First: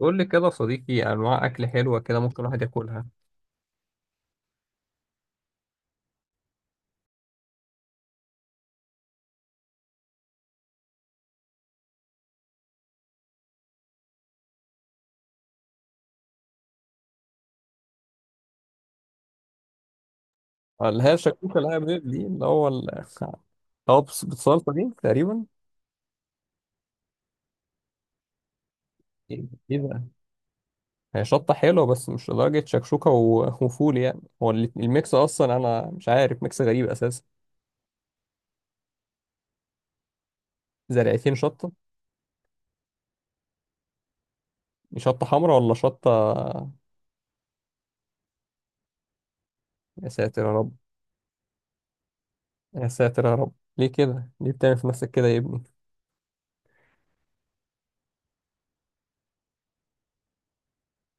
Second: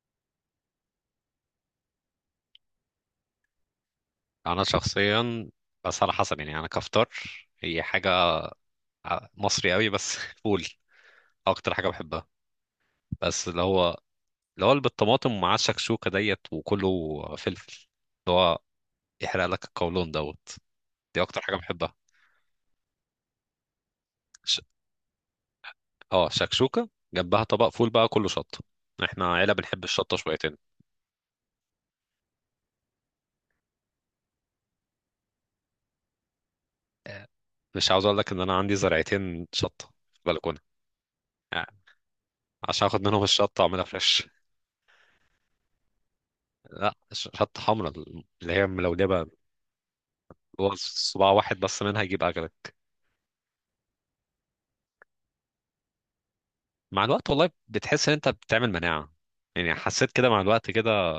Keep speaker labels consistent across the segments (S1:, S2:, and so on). S1: قول لي كده يا صديقي، انواع اكل حلوه كده ممكن الواحد ياكلها.
S2: انا شخصيا، بس على حسب. يعني انا كفطار هي حاجه مصري قوي بس فول اكتر حاجه بحبها، بس اللي هو اللي بالطماطم ومعاه الشكشوكه ديت وكله فلفل، اللي هو يحرق لك القولون دوت.
S1: اللي هي
S2: دي اكتر حاجه
S1: الشكوكه اللي هي
S2: بحبها.
S1: بيض دي اللي هو اللي
S2: ش...
S1: بالصلصه دي تقريبا.
S2: اه، شكشوكه جنبها طبق فول بقى كله شطه. احنا
S1: ايه.
S2: عيله
S1: إيه
S2: بنحب
S1: ده؟
S2: الشطه شويتين.
S1: هي شطه حلوه بس مش لدرجه شكشوكه وفول يعني، هو الميكس اصلا، انا مش عارف، ميكس غريب اساسا.
S2: مش عاوز اقول لك ان انا عندي زرعتين شطه في البلكونه،
S1: زرعتين شطه؟
S2: يعني عشان اخد منهم الشطه واعملها فريش.
S1: دي شطه حمراء ولا شطه؟
S2: لا، شطه حمراء اللي هي ملولبه.
S1: يا ساتر يا
S2: هو
S1: رب.
S2: صباع واحد بس منها يجيب اجلك.
S1: يا ساتر يا رب. ليه كده، ليه بتعمل في نفسك كده يا ابني؟
S2: مع الوقت والله بتحس ان انت بتعمل مناعه، يعني حسيت كده مع الوقت كده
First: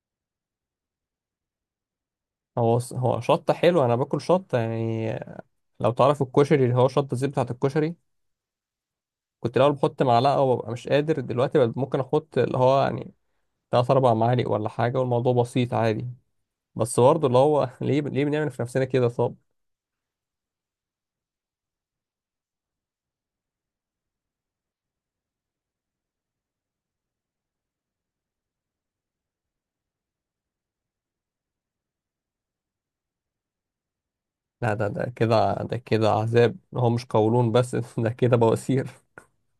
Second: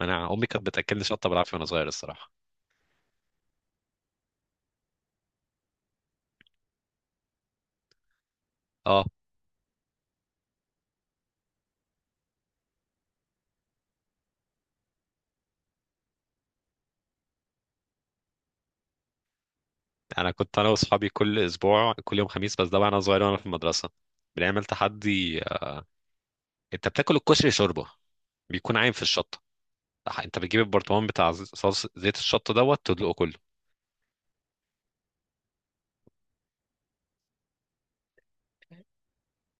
S2: مناعه. امي كانت بتاكلني شطه بالعافيه وانا صغير الصراحه.
S1: هو هو شطه حلوه، انا باكل شطه يعني. لو تعرف الكشري اللي هو شطه زي بتاعه الكشري.
S2: اه،
S1: كنت الاول بحط معلقه وببقى مش قادر، دلوقتي بقى ممكن احط اللي هو يعني تلات اربع معالق ولا حاجه، والموضوع بسيط عادي. بس برضه اللي هو ليه بنعمل في نفسنا كده طب؟
S2: انا كنت واصحابي كل اسبوع كل يوم خميس، بس ده وانا صغير وانا في المدرسه بنعمل تحدي. انت بتاكل الكشري شوربه، بيكون عايم في الشطه. انت بتجيب البرطمان بتاع صوص زيت الشطه دوت تدلقه كله.
S1: لا، ده كده عذاب، هو مش قولون بس، ده كده بواسير.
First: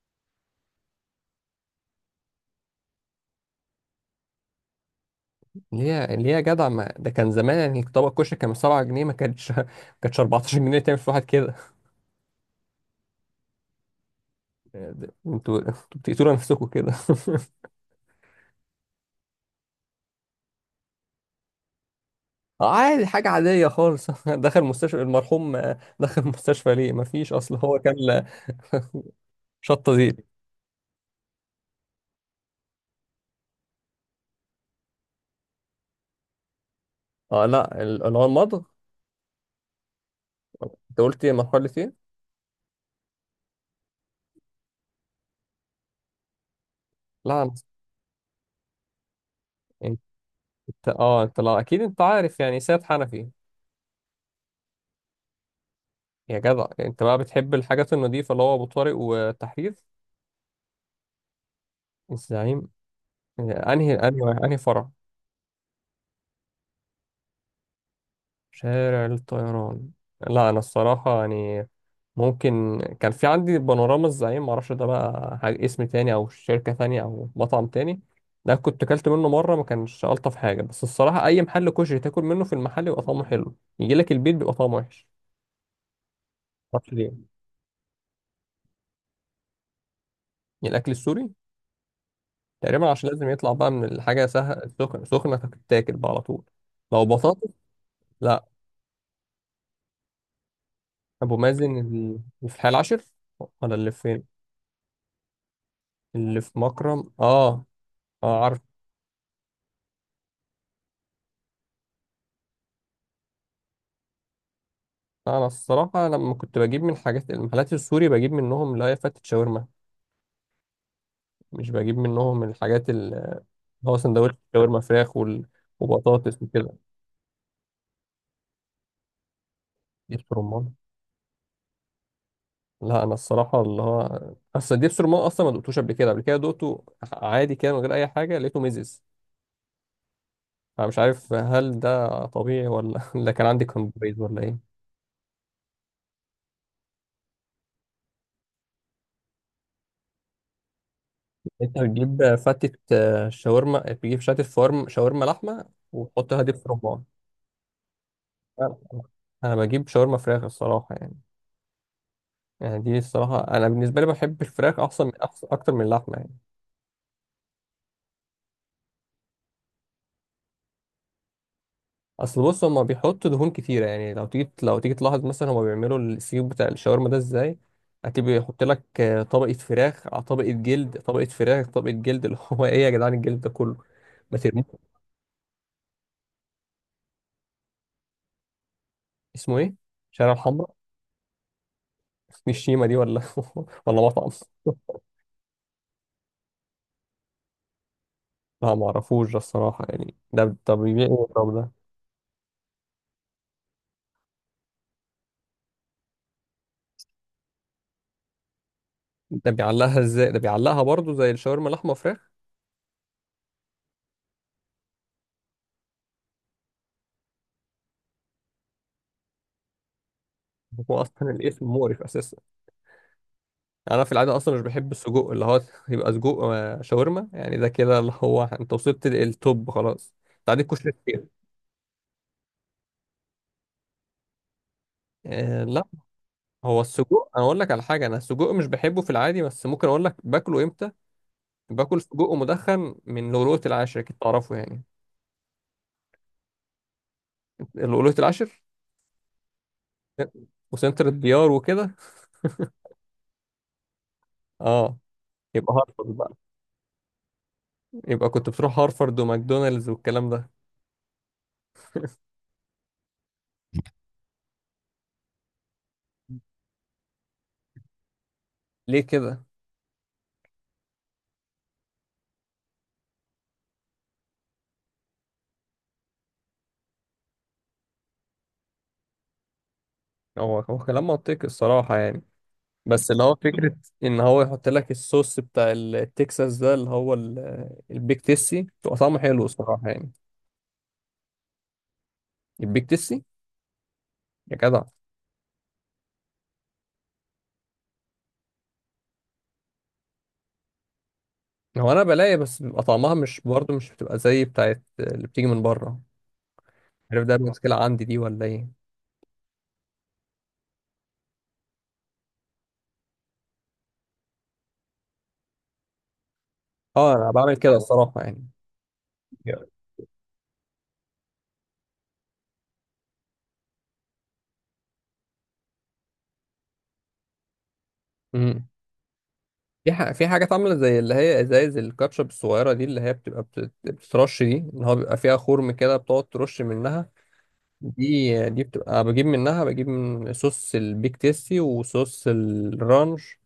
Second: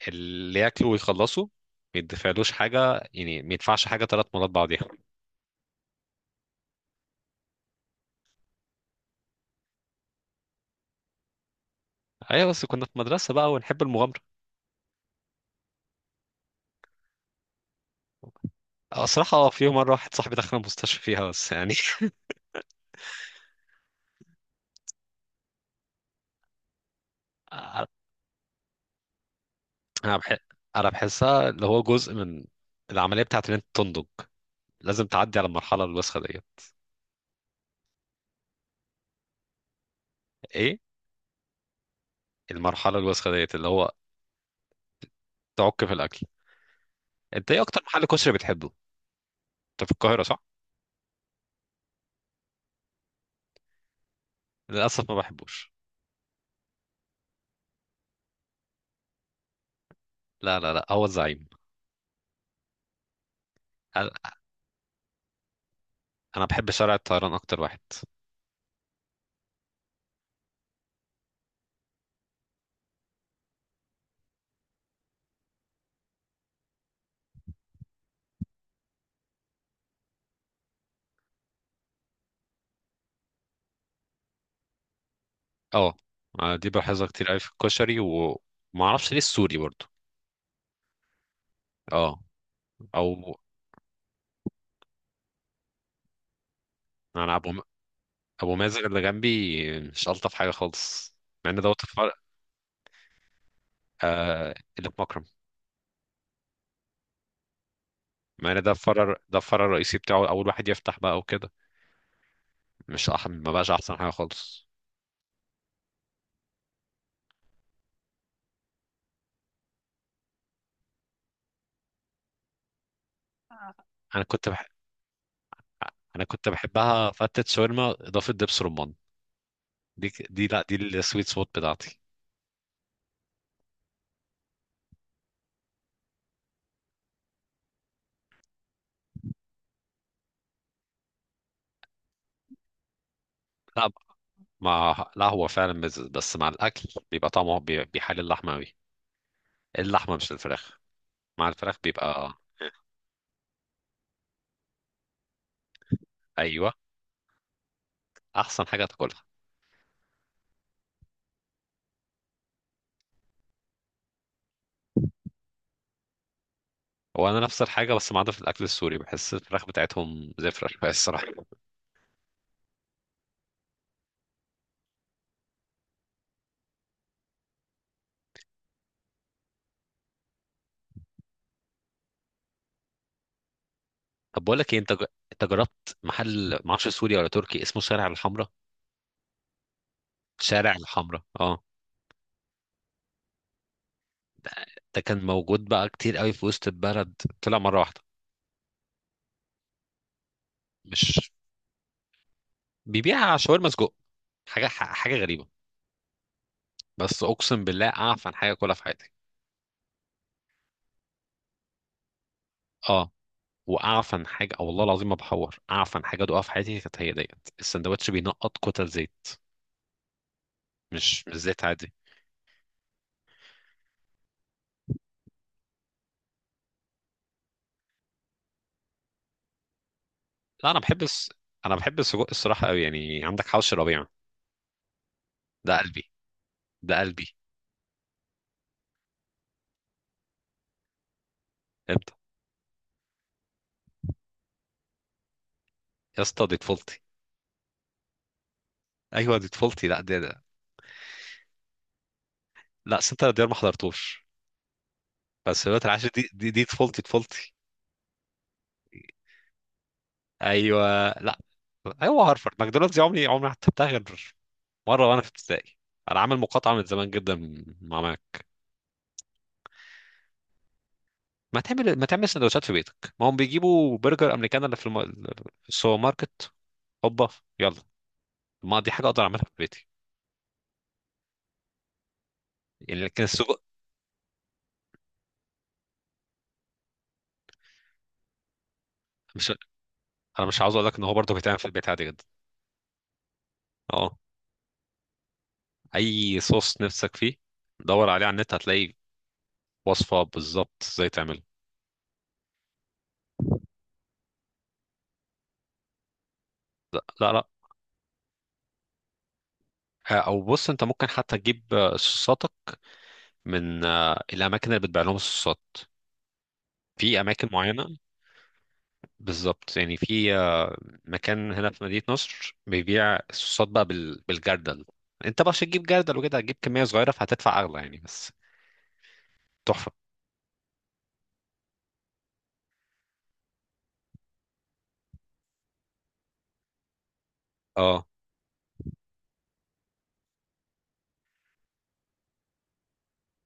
S2: اللي ياكله ويخلصه ما يدفعلوش حاجه، يعني ما يدفعش حاجه ثلاث مرات بعضيها.
S1: ليه يا جدع، ما ده كان زمان يعني، طبق الكشري كان ب 7 جنيه، ما كانتش ما كانتش 14 جنيه تعمل في واحد كده.
S2: ايوه بس كنا في مدرسه بقى ونحب المغامره.
S1: انتوا بتقتلوا نفسكم كده
S2: صراحة، في يوم مرة واحد صاحبي دخل المستشفى فيها بس يعني.
S1: عادي، حاجة عادية خالص. دخل مستشفى المرحوم، دخل مستشفى ليه؟ ما فيش، اصل هو كان شطة
S2: أنا
S1: زيت.
S2: بح... أنا بحسها اللي هو جزء من العملية بتاعت إن أنت تنضج. لازم تعدي على المرحلة الوسخة ديت.
S1: اه لا، اللي هو المضغ.
S2: إيه؟
S1: انت قلت ايه؟ مرحلة ايه؟
S2: المرحلة الوسخة ديت اللي هو تعك في الأكل.
S1: لا
S2: أنت
S1: انت،
S2: إيه أكتر محل كشري بتحبه؟ أنت في القاهرة صح؟
S1: لا اكيد انت عارف يعني سيد حنفي.
S2: للأسف ما بحبوش.
S1: يا جدع انت بقى بتحب الحاجات النظيفة، اللي هو ابو طارق والتحرير.
S2: لا لا لا، هو الزعيم.
S1: الزعيم. انهي
S2: أنا
S1: انهي فرع؟
S2: أنا بحب شارع الطيران أكتر واحد.
S1: شارع الطيران. لا انا الصراحة يعني، ممكن كان في عندي بانوراما الزعيم، معرفش ده بقى حاجة اسم تاني او شركة تانية او مطعم تاني. ده كنت اكلت منه مرة، ما كانش الطف حاجة، بس الصراحة اي محل كشري تاكل منه في المحل يبقى طعمه حلو، يجي لك البيت بيبقى طعمه وحش.
S2: أه. دي
S1: معرفش ليه
S2: بلاحظها
S1: يعني.
S2: كتير أوي في الكشري ومعرفش ليه السوري برضه.
S1: الاكل السوري
S2: أه.
S1: تقريبا عشان لازم
S2: أو
S1: يطلع بقى من الحاجة سهل، سخنة سخنة تتاكل بقى على طول. لو
S2: أنا
S1: بطاطس.
S2: أبو
S1: لا،
S2: ابو مازن اللي جنبي مش الطف حاجه خالص،
S1: ابو
S2: مع ان
S1: مازن
S2: دوت الفرع،
S1: اللي في الحي العاشر ولا اللي فين؟
S2: اللي في مكرم.
S1: اللي في مكرم، اه.
S2: مع
S1: اه.
S2: ان ده الفرع، الرئيسي بتاعه، اول واحد يفتح بقى وكده. مش أح... ما بقاش احسن حاجه خالص.
S1: انا الصراحه لما كنت بجيب من حاجات المحلات السوري بجيب منهم اللي هي فتة شاورما، مش بجيب منهم الحاجات اللي هو
S2: انا
S1: سندوتش
S2: كنت بح...
S1: شاورما فراخ
S2: انا
S1: وبطاطس
S2: كنت
S1: وكده.
S2: بحبها فتت شاورما اضافه دبس رمان. دي
S1: دبس
S2: ك- دي لا
S1: رمان؟
S2: دي السويت سبوت بتاعتي.
S1: لا انا الصراحه اللي هو، اصل دبس رمان اصلا ما دقتوش قبل كده دقته عادي كده من غير اي حاجه، لقيته ميزز. انا مش عارف هل ده طبيعي ولا ولا كان عندي
S2: لا
S1: كومبريز ولا ايه.
S2: لا، هو فعلا مزز بس مع الاكل بيبقى طعمه بيحل اللحمه قوي. اللحمه مش الفراخ، مع الفراخ
S1: انت
S2: بيبقى.
S1: بتجيب فتة شاورما، بتجيب فتة فارم شاورما لحمه وتحط لها دبس
S2: ايوه،
S1: رمان؟
S2: احسن
S1: انا
S2: حاجه تاكلها.
S1: أنا بجيب شاورما فراخ الصراحه يعني. يعني دي الصراحة أنا بالنسبة لي بحب الفراخ أحسن، من أحسن أكتر من اللحمة يعني.
S2: هو انا نفس الحاجه بس ما عدا في الاكل السوري بحس الفراخ بتاعتهم زفره شويه الصراحه.
S1: أصل بص، هما بيحطوا دهون كتيرة يعني، لو تيجي تلاحظ مثلا هما بيعملوا السيخ بتاع الشاورما ده إزاي. هتبقى يحط لك طبقة فراخ على طبقة جلد، طبقة فراخ طبقة جلد، اللي هو إيه يا جدعان الجلد ده كله؟ ما
S2: طب بقول لك ايه،
S1: ترموه.
S2: انت جربت محل ما اعرفش سوري ولا تركي اسمه شارع الحمراء؟
S1: اسمه إيه؟ شارع الحمراء؟
S2: شارع الحمراء، اه.
S1: دي الشيمة دي ولا ولا مطعم؟
S2: ده, ده كان موجود بقى كتير قوي في وسط البلد، طلع مره واحده.
S1: لا ما اعرفوش ده الصراحة يعني. ده طب بيبيع إيه
S2: مش
S1: الراجل ده؟
S2: بيبيع شاورما سجق، حاجه حاجه غريبه، بس اقسم بالله اعفن حاجه كلها في حياتي.
S1: ده بيعلقها إزاي؟ ده بيعلقها برضه زي الشاورما لحمة فراخ؟
S2: اه، واعفن حاجه، أو والله العظيم ما بحور اعفن حاجه ادوقها في حياتي كانت هي ديت. السندوتش بينقط كتل زيت،
S1: هو
S2: مش
S1: أصلا
S2: مش زيت
S1: الاسم
S2: عادي.
S1: مقرف أساسا، يعني انا في العاده اصلا مش بحب السجق اللي هو، يبقى سجق شاورما يعني، ده كده اللي هو انت وصلت للتوب خلاص، انت عندك
S2: لا انا
S1: كشري
S2: بحب
S1: كتير.
S2: الس... انا بحب السجق الصراحه قوي، يعني عندك حوش الربيع،
S1: آه
S2: ده
S1: لا.
S2: قلبي.
S1: هو
S2: ده قلبي.
S1: السجق، انا اقول لك على حاجه، انا السجق مش بحبه في العادي بس ممكن اقول لك باكله امتى. باكل
S2: امتى؟
S1: سجق مدخن من لؤلؤة العاشر، اكيد تعرفه يعني.
S2: يا اسطى دي طفولتي.
S1: لؤلؤة العاشر
S2: ايوه دي طفولتي، لا ده.
S1: وسنتر الديار وكده.
S2: لا سنتر ديار ما حضرتوش.
S1: اه.
S2: بس
S1: يبقى
S2: دلوقتي العاشر
S1: هارفرد
S2: دي،
S1: بقى،
S2: دي طفولتي طفولتي.
S1: يبقى كنت بتروح هارفرد وماكدونالدز والكلام ده.
S2: ايوه لا. ايوه هارفرد ماكدونالدز، دي عمري عمري ما حتى بتاع غير مره وانا في ابتدائي. انا عامل مقاطعه من زمان جدا مع ماك.
S1: ليه كده؟
S2: ما تعمل سندوتشات في بيتك، ما هم بيجيبوا برجر امريكان في السوبر ماركت، هوبا، يلا، ما دي حاجه اقدر اعملها في بيتي.
S1: هو هو كلام منطقي الصراحه يعني،
S2: يعني
S1: بس اللي
S2: لكن
S1: هو
S2: السجق.
S1: فكرة إن هو يحط لك الصوص بتاع التكساس ده اللي هو البيك تيسي، بيبقى طعمه حلو
S2: مش
S1: الصراحة يعني.
S2: انا مش عاوز اقول لك ان هو برضه بيتعمل في البيت عادي جدا.
S1: البيك تيسي،
S2: اه،
S1: يا جدع.
S2: اي صوص نفسك فيه دور عليه على النت هتلاقي وصفه بالظبط ازاي تعمله.
S1: هو أنا بلاقي بس بيبقى طعمها مش برضه، مش بتبقى زي بتاعت اللي بتيجي من بره،
S2: لا
S1: عارف؟
S2: لا
S1: ده
S2: لا.
S1: مشكلة عندي دي ولا إيه؟
S2: او بص، انت ممكن حتى تجيب صوصاتك من الاماكن اللي بتبيع لهم الصوصات،
S1: أه
S2: في
S1: أنا
S2: اماكن
S1: بعمل كده
S2: معينه
S1: الصراحة يعني.
S2: بالظبط، يعني في مكان هنا في مدينه نصر بيبيع الصوصات بقى بالجردل. انت بقى عشان تجيب جردل وكده هتجيب كميه صغيره فهتدفع اغلى يعني، بس
S1: امم.
S2: تحفه.
S1: في حاجات عاملة زي اللي هي إزايز الكاتشب الصغيرة دي اللي هي بتبقى بتترش، دي اللي هو بيبقى فيها خرم كده بتقعد ترش منها.
S2: اه،
S1: دي بتبقى بجيب منها، بجيب من صوص البيك تيستي وصوص الرانش.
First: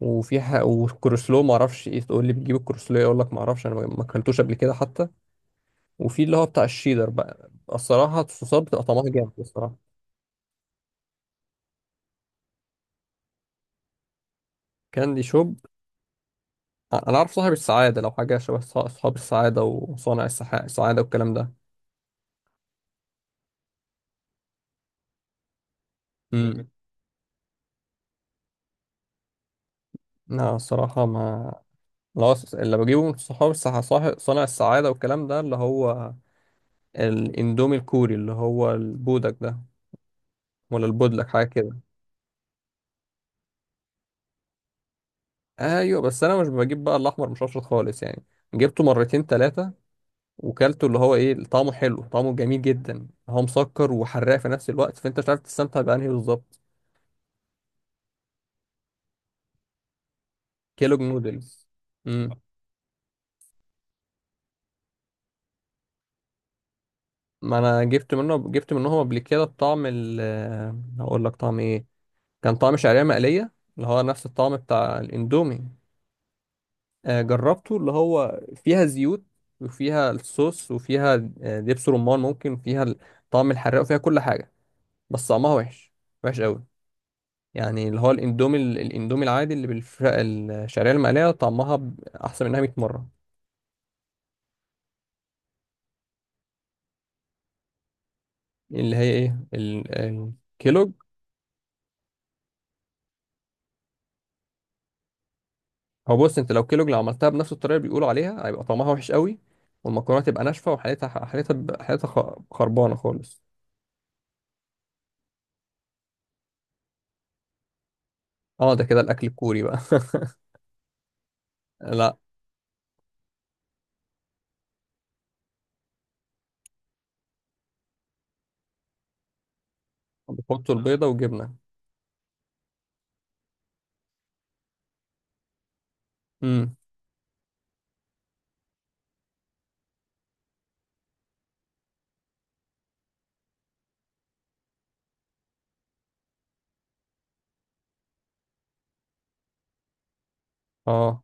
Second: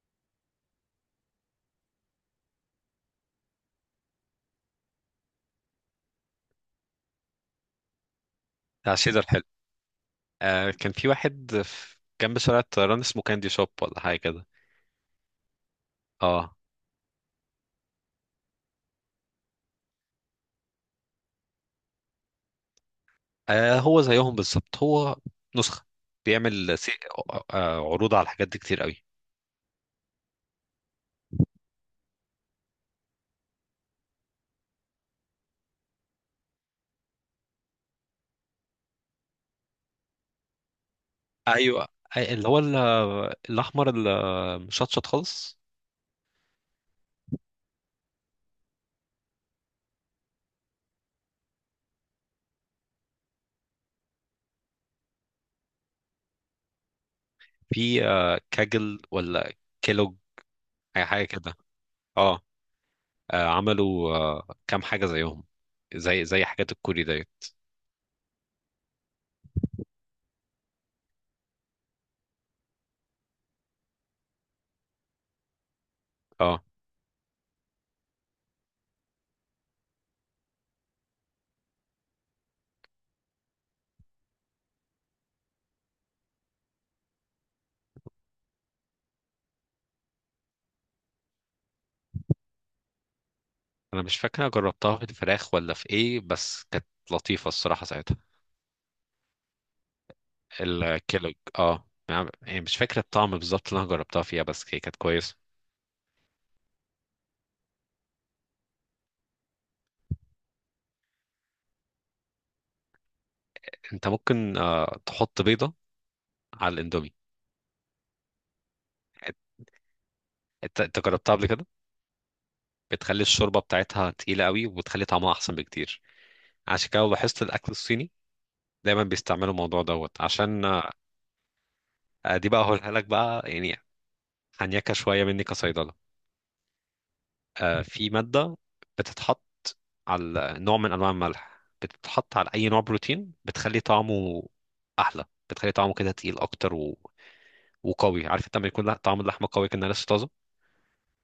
S1: والكروسلو ما اعرفش ايه، تقول لي بتجيب الكروسلو إيه؟ اقول لك ما اعرفش، انا ما اكلتوش قبل كده حتى. وفي اللي هو بتاع الشيدر بقى، الصراحه الصوصات بتبقى
S2: بتاع
S1: طعمها
S2: شيدر.
S1: جامد الصراحه.
S2: كان في واحد في جنب شارع الطيران اسمه كاندي شوب ولا حاجة كده.
S1: كاندي شوب.
S2: اه.
S1: انا اعرف صاحب السعاده، لو حاجه شبه اصحاب السعاده وصانع السعاده والكلام ده.
S2: هو زيهم بالظبط، هو نسخة،
S1: امم.
S2: بيعمل عروض على الحاجات دي كتير قوي.
S1: لا الصراحه ما، لا اللي بجيبه من صحاب صانع السعاده والكلام ده اللي هو الاندومي الكوري اللي هو البودك ده، ولا البودلك حاجه كده.
S2: ايوه، أي- اللي هو ال- الاحمر المشطشط خالص.
S1: ايوه بس انا مش بجيب بقى الاحمر مشطشط خالص يعني. جبته مرتين ثلاثه وكلته، اللي هو ايه، طعمه حلو، طعمه جميل جدا، هو مسكر وحراق في نفس الوقت، فانت مش عارف تستمتع بانهي بالظبط.
S2: في كاجل ولا كيلوج،
S1: كيلوج
S2: اي حاجة كده.
S1: نودلز. امم.
S2: اه. عملوا كام حاجة زيهم، زي حاجات الكوري ديت.
S1: ما انا جبت منهم قبل كده بطعم ال، هقول لك طعم ايه، كان طعم شعريه مقليه اللي هو نفس الطعم بتاع الاندومي.
S2: اه،
S1: جربته اللي هو فيها زيوت وفيها الصوص وفيها دبس رمان ممكن، فيها طعم الحراق وفيها كل حاجة، بس طعمها وحش، وحش قوي. يعني اللي هو الاندومي العادي اللي بالفراخ الشعرية المقلية طعمها أحسن منها 100 مرة.
S2: انا مش فاكر أنا جربتها في الفراخ ولا في ايه، بس كانت لطيفة الصراحة ساعتها.
S1: اللي هي إيه الكيلوج.
S2: الكيلوج، اه، يعني مش فاكر الطعم بالظبط اللي انا جربتها فيها، بس هي كانت كويسه.
S1: هو بص، أنت لو كيلوج لو عملتها بنفس الطريقة اللي بيقولوا عليها هيبقى طعمها وحش قوي، والمكرونة تبقى ناشفة، وحالتها حالتها حالتها خربانة خالص.
S2: انت ممكن تحط بيضه على الاندومي.
S1: اه، ده كده الأكل الكوري بقى
S2: انت جربتها قبل كده؟
S1: لا،
S2: بتخلي الشوربه بتاعتها تقيله قوي، وبتخلي طعمها احسن بكتير. عشان كده لو لاحظت الاكل الصيني دايما بيستعملوا الموضوع دوت عشان
S1: بيحطوا البيضة وجبنة.
S2: دي بقى هقولها لك بقى يعني. هنيكه شويه مني كصيدله.
S1: امم.
S2: في مادة بتتحط على نوع من أنواع الملح، بتتحط على أي نوع بروتين بتخلي طعمه أحلى، بتخلي طعمه كده تقيل أكتر و... وقوي. عارف انت لما يكون طعم اللحمة قوي كأنها لسه طازة،
S1: اه.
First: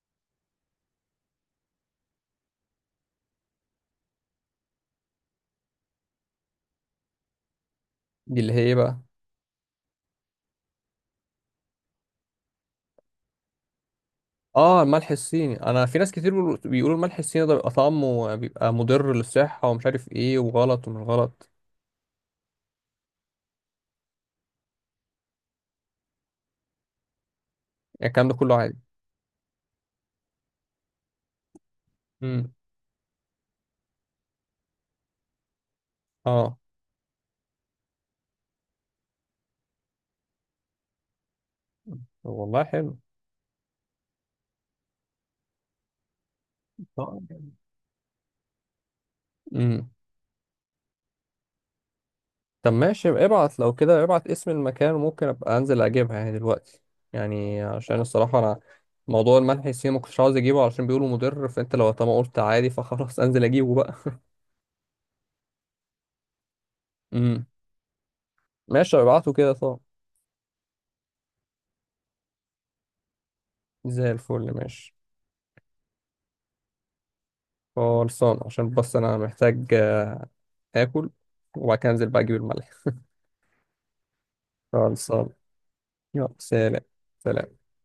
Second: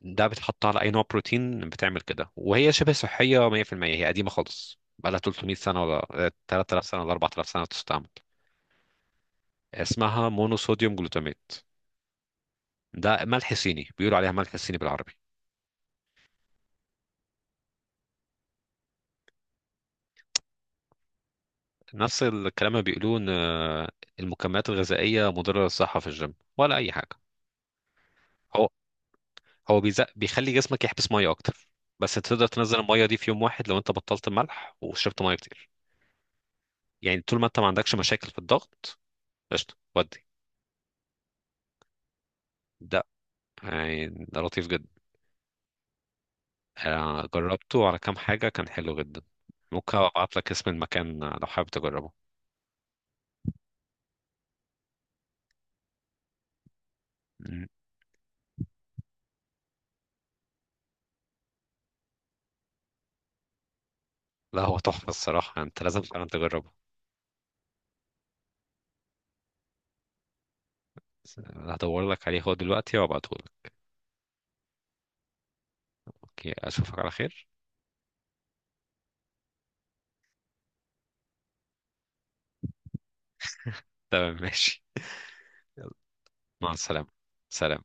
S2: ده بتحط على أي نوع بروتين بتعمل كده، وهي شبه صحية 100%. هي قديمة خالص، بقالها 300 سنة، ولا 3000 سنة، ولا 4000 سنة بتستعمل.
S1: دي اللي هي إيه بقى؟
S2: اسمها مونوصوديوم جلوتاميت، ده ملح صيني، بيقولوا عليها ملح صيني
S1: اه، الملح
S2: بالعربي.
S1: الصيني. انا في ناس كتير بيقولوا الملح الصيني ده بيبقى طعمه بيبقى مضر للصحة، ومش عارف ايه وغلط ومش غلط.
S2: نفس الكلام اللي بيقولوه ان المكملات الغذائيه مضره للصحه في الجيم ولا اي حاجه.
S1: يعني الكلام ده كله
S2: هو
S1: عادي.
S2: هو بيزق، بيخلي جسمك يحبس ميه اكتر، بس تقدر
S1: امم.
S2: تنزل الميه دي في يوم واحد لو انت بطلت الملح وشربت ميه كتير.
S1: اه.
S2: يعني طول ما انت ما عندكش مشاكل في الضغط، قشطه. ودي
S1: طب والله حلو.
S2: ده، يعني ده لطيف جدا.
S1: طب.
S2: جربته على كام حاجه كان حلو جدا.
S1: امم.
S2: ممكن ابعت لك اسم المكان لو حابب تجربه.
S1: طب ماشي، يبقى ابعت لو كده، ابعت اسم المكان وممكن ابقى انزل اجيبها يعني دلوقتي، يعني
S2: مم.
S1: عشان الصراحة انا، موضوع الملح الصيني ما كنتش عاوز اجيبه علشان بيقولوا مضر، فانت لو طالما قلت عادي فخلاص انزل اجيبه بقى.
S2: لا هو تحفه الصراحه، انت لازم فعلا تجربه.
S1: امم. ماشي، ابعته كده طب.
S2: هدور لك عليه هو دلوقتي وابعته لك.
S1: زي الفل، ماشي.
S2: اوكي، اشوفك على خير.
S1: خلصان عشان بس انا محتاج اكل، وبعد كده انزل بقى اجيب الملح.
S2: تمام ماشي.
S1: خلصان. يلا
S2: مع
S1: سلام.
S2: السلامة.
S1: سلام.
S2: سلام.